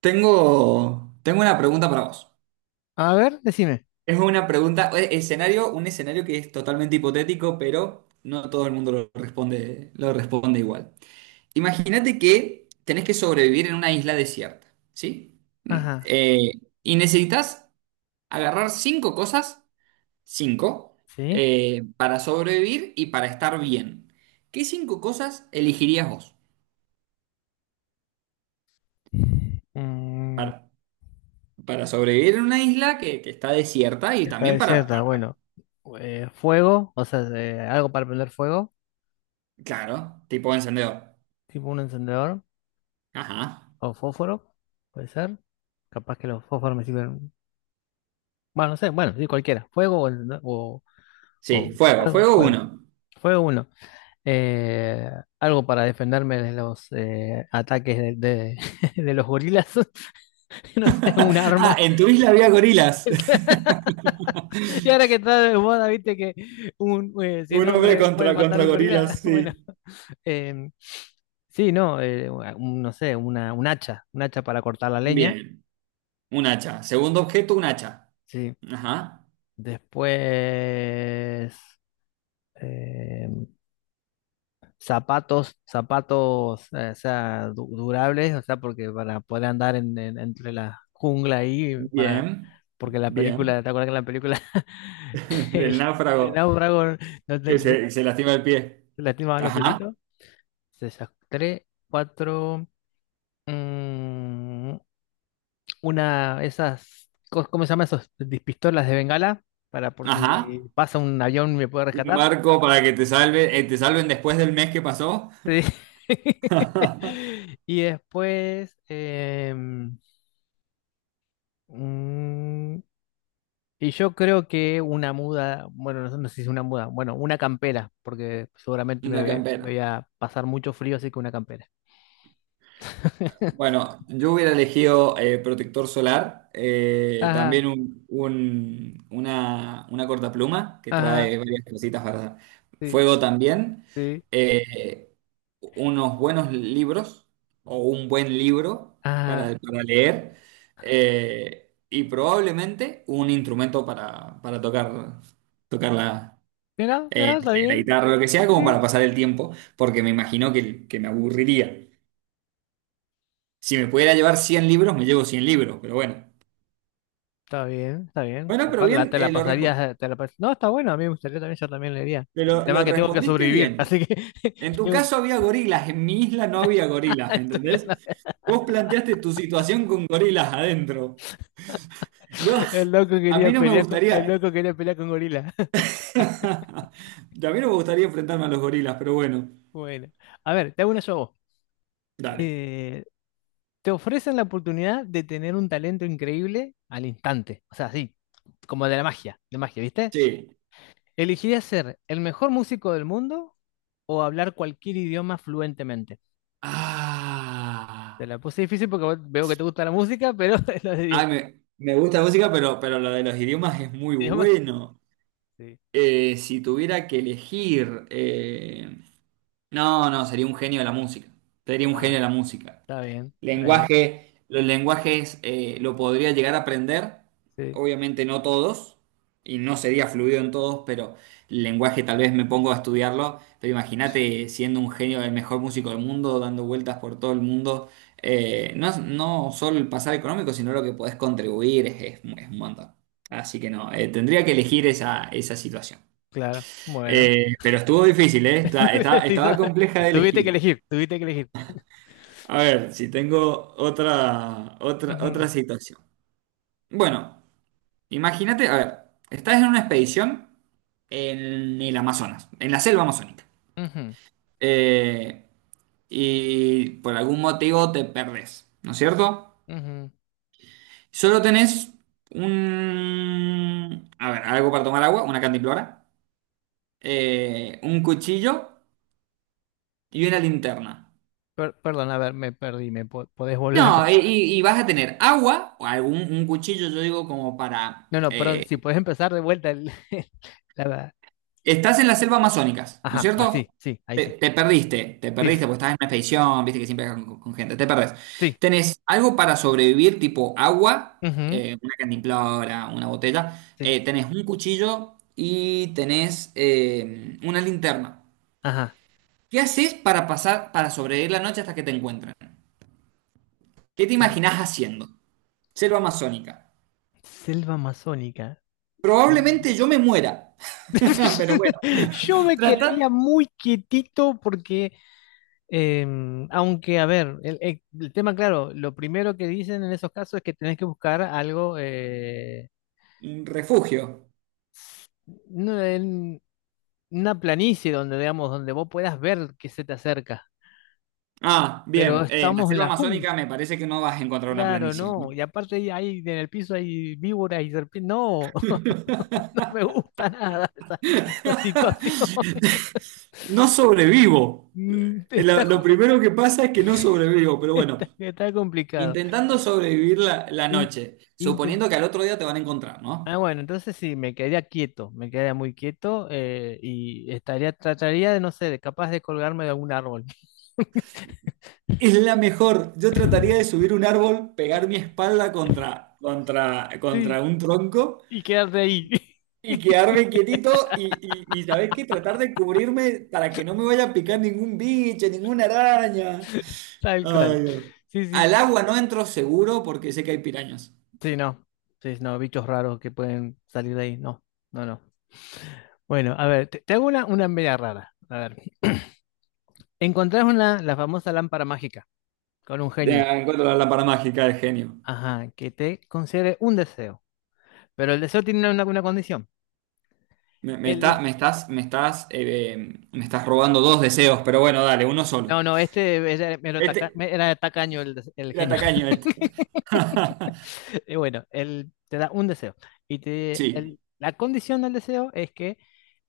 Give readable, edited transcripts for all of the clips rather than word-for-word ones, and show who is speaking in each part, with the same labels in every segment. Speaker 1: Tengo una pregunta para vos.
Speaker 2: A ver, decime.
Speaker 1: Es una pregunta, escenario, un escenario que es totalmente hipotético, pero no todo el mundo lo responde igual. Imagínate que tenés que sobrevivir en una isla desierta, ¿sí?
Speaker 2: Ajá,
Speaker 1: Y necesitas agarrar cinco cosas, cinco,
Speaker 2: sí.
Speaker 1: para sobrevivir y para estar bien. ¿Qué cinco cosas elegirías vos
Speaker 2: Mm,
Speaker 1: para, para sobrevivir en una isla que está desierta y
Speaker 2: está
Speaker 1: también para...
Speaker 2: desierta, bueno. Fuego, o sea, algo para prender fuego,
Speaker 1: Claro, tipo encendedor.
Speaker 2: tipo un encendedor
Speaker 1: Ajá.
Speaker 2: o fósforo, puede ser. Capaz que los fósforos me sirven. Bueno, no sé, bueno, sí, cualquiera. Fuego.
Speaker 1: Sí, fuego, fuego
Speaker 2: Fuego.
Speaker 1: uno.
Speaker 2: Fuego uno. Eh, Algo para defenderme de los ataques de los gorilas. No sé, un
Speaker 1: Ah,
Speaker 2: arma.
Speaker 1: en tu isla había gorilas.
Speaker 2: Y ahora que está de moda, viste que 100
Speaker 1: Un hombre
Speaker 2: hombres pueden
Speaker 1: contra,
Speaker 2: matar
Speaker 1: contra
Speaker 2: un gorila.
Speaker 1: gorilas,
Speaker 2: Bueno,
Speaker 1: sí.
Speaker 2: eh, sí, no, no sé, un hacha para cortar la leña.
Speaker 1: Bien, un hacha. Segundo objeto, un hacha.
Speaker 2: Sí.
Speaker 1: Ajá.
Speaker 2: Después, eh, zapatos, zapatos, o sea, durables, o sea, porque para poder andar entre la jungla ahí, para,
Speaker 1: Bien,
Speaker 2: porque la
Speaker 1: bien.
Speaker 2: película, ¿te acuerdas que en la película el,
Speaker 1: Del
Speaker 2: el
Speaker 1: náufrago
Speaker 2: náufrago no te,
Speaker 1: que
Speaker 2: se-
Speaker 1: se lastima el pie.
Speaker 2: se lastimaba los
Speaker 1: Ajá,
Speaker 2: piecitos? Se sacaré cuatro. mm, una, esas. ¿Cómo se llaman esos? Pistolas de bengala. Para por
Speaker 1: ajá.
Speaker 2: si pasa un avión y me puede
Speaker 1: Un
Speaker 2: rescatar.
Speaker 1: barco para que te salve, te salven después del mes que pasó.
Speaker 2: Sí. Y después. Mm, y yo creo que una muda. Bueno, no, no sé si es una muda. Bueno, una campera. Porque seguramente
Speaker 1: Una campera.
Speaker 2: voy a pasar mucho frío, así que una campera.
Speaker 1: Bueno, yo hubiera elegido protector solar,
Speaker 2: Ajá,
Speaker 1: también una cortapluma que
Speaker 2: ajá,
Speaker 1: trae varias cositas para
Speaker 2: sí,
Speaker 1: fuego también,
Speaker 2: sí,
Speaker 1: eh, unos buenos libros o un buen libro
Speaker 2: ajá.
Speaker 1: para leer y probablemente un instrumento para tocar, tocar la,
Speaker 2: Mira,
Speaker 1: eh,
Speaker 2: mira, está
Speaker 1: la
Speaker 2: bien.
Speaker 1: guitarra, lo que
Speaker 2: Sí,
Speaker 1: sea, como para
Speaker 2: sí.
Speaker 1: pasar el tiempo, porque me imagino que me aburriría. Si me pudiera llevar 100 libros, me llevo 100 libros, pero bueno.
Speaker 2: Está bien, está bien.
Speaker 1: Bueno, pero bien,
Speaker 2: Te la pasarías, no, está bueno, a mí me gustaría también, yo también leería. Pero el
Speaker 1: pero
Speaker 2: tema es
Speaker 1: lo
Speaker 2: que tengo que
Speaker 1: respondiste
Speaker 2: sobrevivir,
Speaker 1: bien.
Speaker 2: así que
Speaker 1: En tu
Speaker 2: tengo-
Speaker 1: caso había gorilas, en mi isla no había gorilas, ¿me
Speaker 2: estoy
Speaker 1: ¿entendés?
Speaker 2: la-
Speaker 1: Vos planteaste tu situación con gorilas adentro. Yo,
Speaker 2: el loco
Speaker 1: a
Speaker 2: quería
Speaker 1: mí no me
Speaker 2: pelear con, el
Speaker 1: gustaría,
Speaker 2: loco quería pelear con gorila.
Speaker 1: a mí no me gustaría enfrentarme a los gorilas, pero bueno,
Speaker 2: Bueno, a ver, te hago una yo a vos.
Speaker 1: dale.
Speaker 2: Eh, Te ofrecen la oportunidad de tener un talento increíble al instante, o sea, así, como de la magia, de magia, ¿viste?
Speaker 1: Sí.
Speaker 2: ¿Elegirías ser el mejor músico del mundo o hablar cualquier idioma fluentemente? Te
Speaker 1: Ah,
Speaker 2: la puse difícil porque veo que te gusta la música, pero los
Speaker 1: ay,
Speaker 2: idi-
Speaker 1: me gusta la música, pero lo de los idiomas es muy
Speaker 2: idiomas.
Speaker 1: bueno.
Speaker 2: Sí.
Speaker 1: Si tuviera que elegir, No, no, sería un genio de la música. Sería un
Speaker 2: A
Speaker 1: genio
Speaker 2: ver,
Speaker 1: de la música.
Speaker 2: está bien, está bien.
Speaker 1: Lenguaje, los lenguajes lo podría llegar a aprender,
Speaker 2: Sí,
Speaker 1: obviamente no todos, y no sería fluido en todos, pero el lenguaje tal vez me pongo a estudiarlo, pero imagínate siendo un genio, el mejor músico del mundo, dando vueltas por todo el mundo, no, no solo el pasar económico, sino lo que podés contribuir es un montón. Así que no, tendría que elegir esa, esa situación.
Speaker 2: claro. Bueno.
Speaker 1: Pero estuvo difícil, ¿eh?
Speaker 2: Te hizo-
Speaker 1: Estaba compleja de elegir.
Speaker 2: Tuviste que elegir.
Speaker 1: A ver, si tengo otra, otra,
Speaker 2: Ujú,
Speaker 1: otra situación. Bueno, imagínate, a ver, estás en una expedición en el Amazonas, en la selva amazónica.
Speaker 2: ujú,
Speaker 1: Eh, y por algún motivo te perdés, ¿no es cierto?
Speaker 2: ujú.
Speaker 1: Solo tenés un, a ver, algo para tomar agua, una cantimplora, un cuchillo y una linterna.
Speaker 2: Perdón, a ver, me perdí. Podés volver a
Speaker 1: No,
Speaker 2: empezar?
Speaker 1: y vas a tener agua o algún un cuchillo, yo digo, como para
Speaker 2: No, no, perdón. Si podés empezar de vuelta. El- la, la-
Speaker 1: estás en la selva amazónicas, ¿no es
Speaker 2: Ajá,
Speaker 1: cierto?
Speaker 2: así, sí, ahí
Speaker 1: Te,
Speaker 2: sí.
Speaker 1: te
Speaker 2: Sí, sí,
Speaker 1: perdiste porque estás en una expedición, viste que siempre estás con gente, te perdés.
Speaker 2: sí.
Speaker 1: ¿Tenés algo para sobrevivir, tipo agua,
Speaker 2: Ujú,
Speaker 1: una cantimplora, una botella?
Speaker 2: sí.
Speaker 1: Eh, tenés un cuchillo y tenés una linterna.
Speaker 2: Ajá.
Speaker 1: ¿Qué haces para pasar, para sobrevivir la noche hasta que te encuentren? ¿Qué te
Speaker 2: Eh,
Speaker 1: imaginás haciendo? Selva amazónica.
Speaker 2: Selva amazónica. Sí.
Speaker 1: Probablemente yo me muera, pero bueno,
Speaker 2: Yo me
Speaker 1: trata...
Speaker 2: quedaría muy quietito porque aunque, a ver, el tema, claro, lo primero que dicen en esos casos es que tenés que buscar algo,
Speaker 1: Un refugio.
Speaker 2: no, en una planicie donde, digamos, donde vos puedas ver que se te acerca.
Speaker 1: Ah,
Speaker 2: Pero
Speaker 1: bien. En la
Speaker 2: estamos en
Speaker 1: selva
Speaker 2: la jungla,
Speaker 1: amazónica me parece que no vas a encontrar una
Speaker 2: claro,
Speaker 1: planicie, ¿eh?
Speaker 2: no. Y aparte ahí, ahí en el piso hay víboras y serpientes. No, no me gusta nada esa, esa situación.
Speaker 1: No sobrevivo.
Speaker 2: Mm, está,
Speaker 1: Lo
Speaker 2: ju-
Speaker 1: primero que pasa es que no sobrevivo, pero bueno,
Speaker 2: está, está complicado.
Speaker 1: intentando sobrevivir la, la
Speaker 2: In-
Speaker 1: noche, suponiendo que al otro día te van a encontrar,
Speaker 2: Ah,
Speaker 1: ¿no?
Speaker 2: bueno, entonces sí, me quedaría quieto, me quedaría muy quieto y estaría, trataría de, no sé, de capaz de colgarme de algún árbol.
Speaker 1: Es la mejor. Yo trataría de subir un árbol, pegar mi espalda contra, contra,
Speaker 2: Sí,
Speaker 1: contra un tronco
Speaker 2: y quedarte ahí,
Speaker 1: y quedarme quietito y ¿sabés qué? Tratar de cubrirme para que no me vaya a picar ningún bicho, ninguna araña.
Speaker 2: tal
Speaker 1: Ay,
Speaker 2: cual.
Speaker 1: Dios.
Speaker 2: Sí, sí.
Speaker 1: Al agua no entro seguro porque sé que hay pirañas.
Speaker 2: Sí, no. Sí, no, bichos raros que pueden salir de ahí. No, no, no. Bueno, a ver, te hago una media rara. A ver. Encontrás una, la famosa lámpara mágica con un genio.
Speaker 1: Encuentro la lámpara mágica del genio.
Speaker 2: Ajá, que te concede un deseo. Pero el deseo tiene una condición.
Speaker 1: Me
Speaker 2: El deseo
Speaker 1: está- me estás, me estás, me estás robando dos deseos, pero bueno, dale, uno
Speaker 2: no,
Speaker 1: solo.
Speaker 2: no, este era,
Speaker 1: Este,
Speaker 2: era tacaño el
Speaker 1: era
Speaker 2: genio.
Speaker 1: tacaño este.
Speaker 2: Y bueno, él te da un deseo. Y te,
Speaker 1: Sí.
Speaker 2: la condición del deseo es que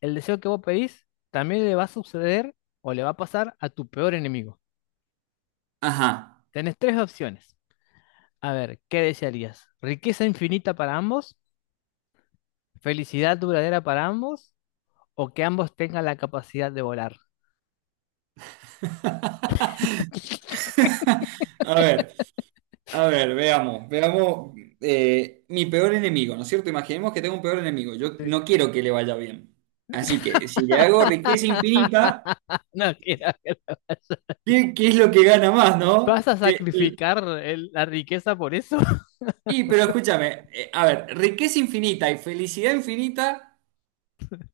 Speaker 2: el deseo que vos pedís también le va a suceder o le va a pasar a tu peor enemigo.
Speaker 1: Ajá.
Speaker 2: Tenés tres opciones. A ver, ¿qué desearías? ¿Riqueza infinita para ambos? ¿Felicidad duradera para ambos? ¿O que ambos tengan la capacidad de volar?
Speaker 1: A ver, a ver, veamos, veamos mi peor enemigo, ¿no es cierto? Imaginemos que tengo un peor enemigo. Yo
Speaker 2: Sí.
Speaker 1: no quiero que le vaya bien. Así que si le hago riqueza infinita,
Speaker 2: No, quiero
Speaker 1: ¿qué, qué es lo que gana más, no?
Speaker 2: ¿vas a
Speaker 1: Que,
Speaker 2: sacrificar la riqueza por eso?
Speaker 1: pero escúchame, a ver, riqueza infinita y felicidad infinita,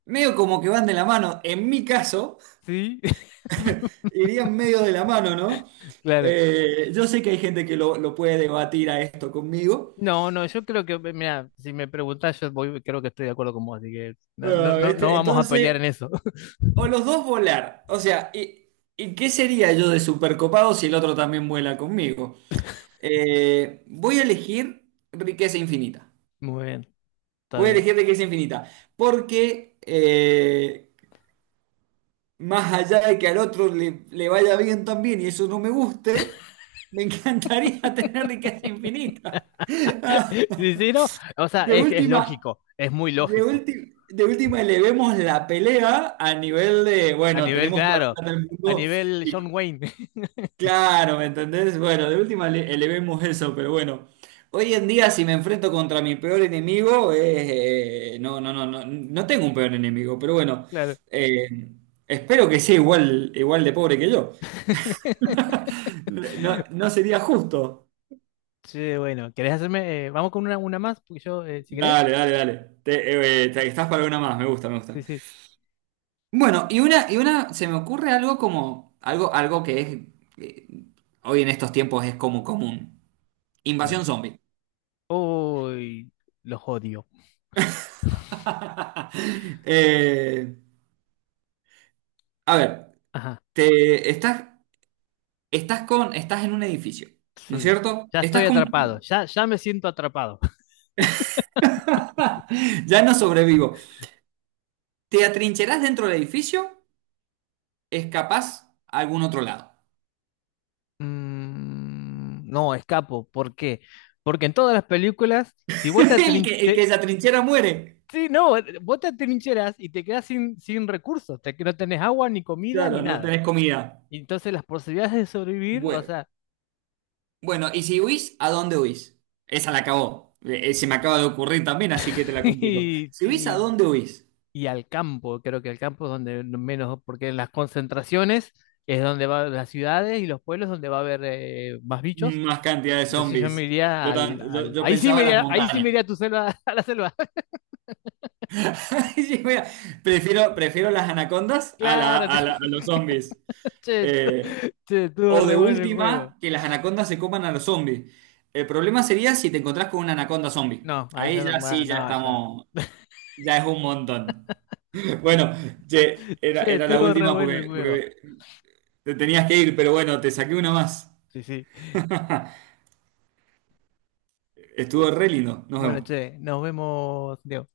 Speaker 1: medio como que van de la mano. En mi caso,
Speaker 2: Sí,
Speaker 1: irían medio de la mano, ¿no?
Speaker 2: claro.
Speaker 1: Yo sé que hay gente que lo puede debatir a esto conmigo.
Speaker 2: No, no, yo creo que, mira, si me preguntás, yo voy, creo que estoy de acuerdo con vos, así que no, no,
Speaker 1: Ah,
Speaker 2: no
Speaker 1: este,
Speaker 2: vamos a pelear en
Speaker 1: entonces,
Speaker 2: eso.
Speaker 1: o los dos volar. O sea, y qué sería yo de supercopado si el otro también vuela conmigo? Voy a elegir riqueza infinita.
Speaker 2: Muy bien, está
Speaker 1: Voy a
Speaker 2: bien.
Speaker 1: elegir de que es infinita. Porque más allá de que al otro le, le vaya bien también y eso no me guste, me encantaría tener riqueza infinita.
Speaker 2: Sí, sí, no, o sea,
Speaker 1: De
Speaker 2: es
Speaker 1: última,
Speaker 2: lógico, es muy
Speaker 1: de
Speaker 2: lógico.
Speaker 1: última, de última elevemos la pelea a nivel de,
Speaker 2: A
Speaker 1: bueno,
Speaker 2: nivel,
Speaker 1: tenemos toda la
Speaker 2: claro,
Speaker 1: plata del
Speaker 2: a
Speaker 1: mundo
Speaker 2: nivel John
Speaker 1: y...
Speaker 2: Wayne,
Speaker 1: Claro, ¿me entendés? Bueno, de última elevemos eso, pero bueno. Hoy en día, si me enfrento contra mi peor enemigo, no, no, no, no, no tengo un peor enemigo, pero bueno,
Speaker 2: claro.
Speaker 1: eh, espero que sea igual, igual de pobre que yo. No, no sería justo.
Speaker 2: Sí, bueno, ¿querés hacerme? Vamos con una más, porque yo, si querés.
Speaker 1: Dale, dale, dale. Estás para una más, me gusta, me gusta.
Speaker 2: Sí, sí.
Speaker 1: Bueno, y una, se me ocurre algo como, algo, algo que es, eh, hoy en estos tiempos es como común.
Speaker 2: A ver.
Speaker 1: Invasión zombie.
Speaker 2: Uy, los odio.
Speaker 1: Eh, a ver,
Speaker 2: Ajá,
Speaker 1: te estás, estás con, estás en un edificio, ¿no es
Speaker 2: sí.
Speaker 1: cierto?
Speaker 2: Ya estoy
Speaker 1: Estás con...
Speaker 2: atrapado, ya, ya me siento atrapado.
Speaker 1: ya no sobrevivo. Te atrincherás dentro del edificio, escapás a algún otro lado.
Speaker 2: Mm, no, escapo. ¿Por qué? Porque en todas las películas, si vos te,
Speaker 1: El
Speaker 2: atrin-
Speaker 1: que, el
Speaker 2: te-
Speaker 1: que se atrinchera muere.
Speaker 2: sí, no, vos te atrincheras y te quedas sin, sin recursos, te, que no tenés agua, ni comida, ni
Speaker 1: Claro, no
Speaker 2: nada.
Speaker 1: tenés comida.
Speaker 2: Y entonces las posibilidades de sobrevivir, o
Speaker 1: Bueno,
Speaker 2: sea,
Speaker 1: bueno, y si huís, ¿a dónde huís? Esa la acabó. Se me acaba de ocurrir también, así que te la complico.
Speaker 2: y,
Speaker 1: Si huís, ¿a
Speaker 2: y-
Speaker 1: dónde huís?
Speaker 2: y al campo, creo que al campo es donde menos, porque en las concentraciones es donde van las ciudades y los pueblos donde va a haber más bichos.
Speaker 1: Más cantidad de
Speaker 2: Entonces yo me
Speaker 1: zombies.
Speaker 2: iría
Speaker 1: Yo, yo
Speaker 2: ahí sí
Speaker 1: pensaba
Speaker 2: me
Speaker 1: en las
Speaker 2: iría, ahí sí me
Speaker 1: montañas.
Speaker 2: iría a tu selva, a la selva.
Speaker 1: Sí, mira, prefiero, prefiero las anacondas a,
Speaker 2: Claro,
Speaker 1: a los zombies.
Speaker 2: te-
Speaker 1: Eh,
Speaker 2: Che, estuvo
Speaker 1: o de
Speaker 2: re bueno el juego.
Speaker 1: última, que las anacondas se coman a los zombies. El problema sería si te encontrás con una anaconda zombie.
Speaker 2: No, ahí ya
Speaker 1: Ahí
Speaker 2: no,
Speaker 1: ya
Speaker 2: bueno,
Speaker 1: sí, ya
Speaker 2: no, ya.
Speaker 1: estamos, ya es un montón. Bueno, che, era,
Speaker 2: Che,
Speaker 1: era la
Speaker 2: estuvo re
Speaker 1: última
Speaker 2: bueno el
Speaker 1: porque,
Speaker 2: juego.
Speaker 1: porque te tenías que ir, pero bueno, te saqué una más.
Speaker 2: Sí, sí.
Speaker 1: Estuvo re lindo. Nos
Speaker 2: Bueno,
Speaker 1: vemos.
Speaker 2: che, nos vemos, Diego.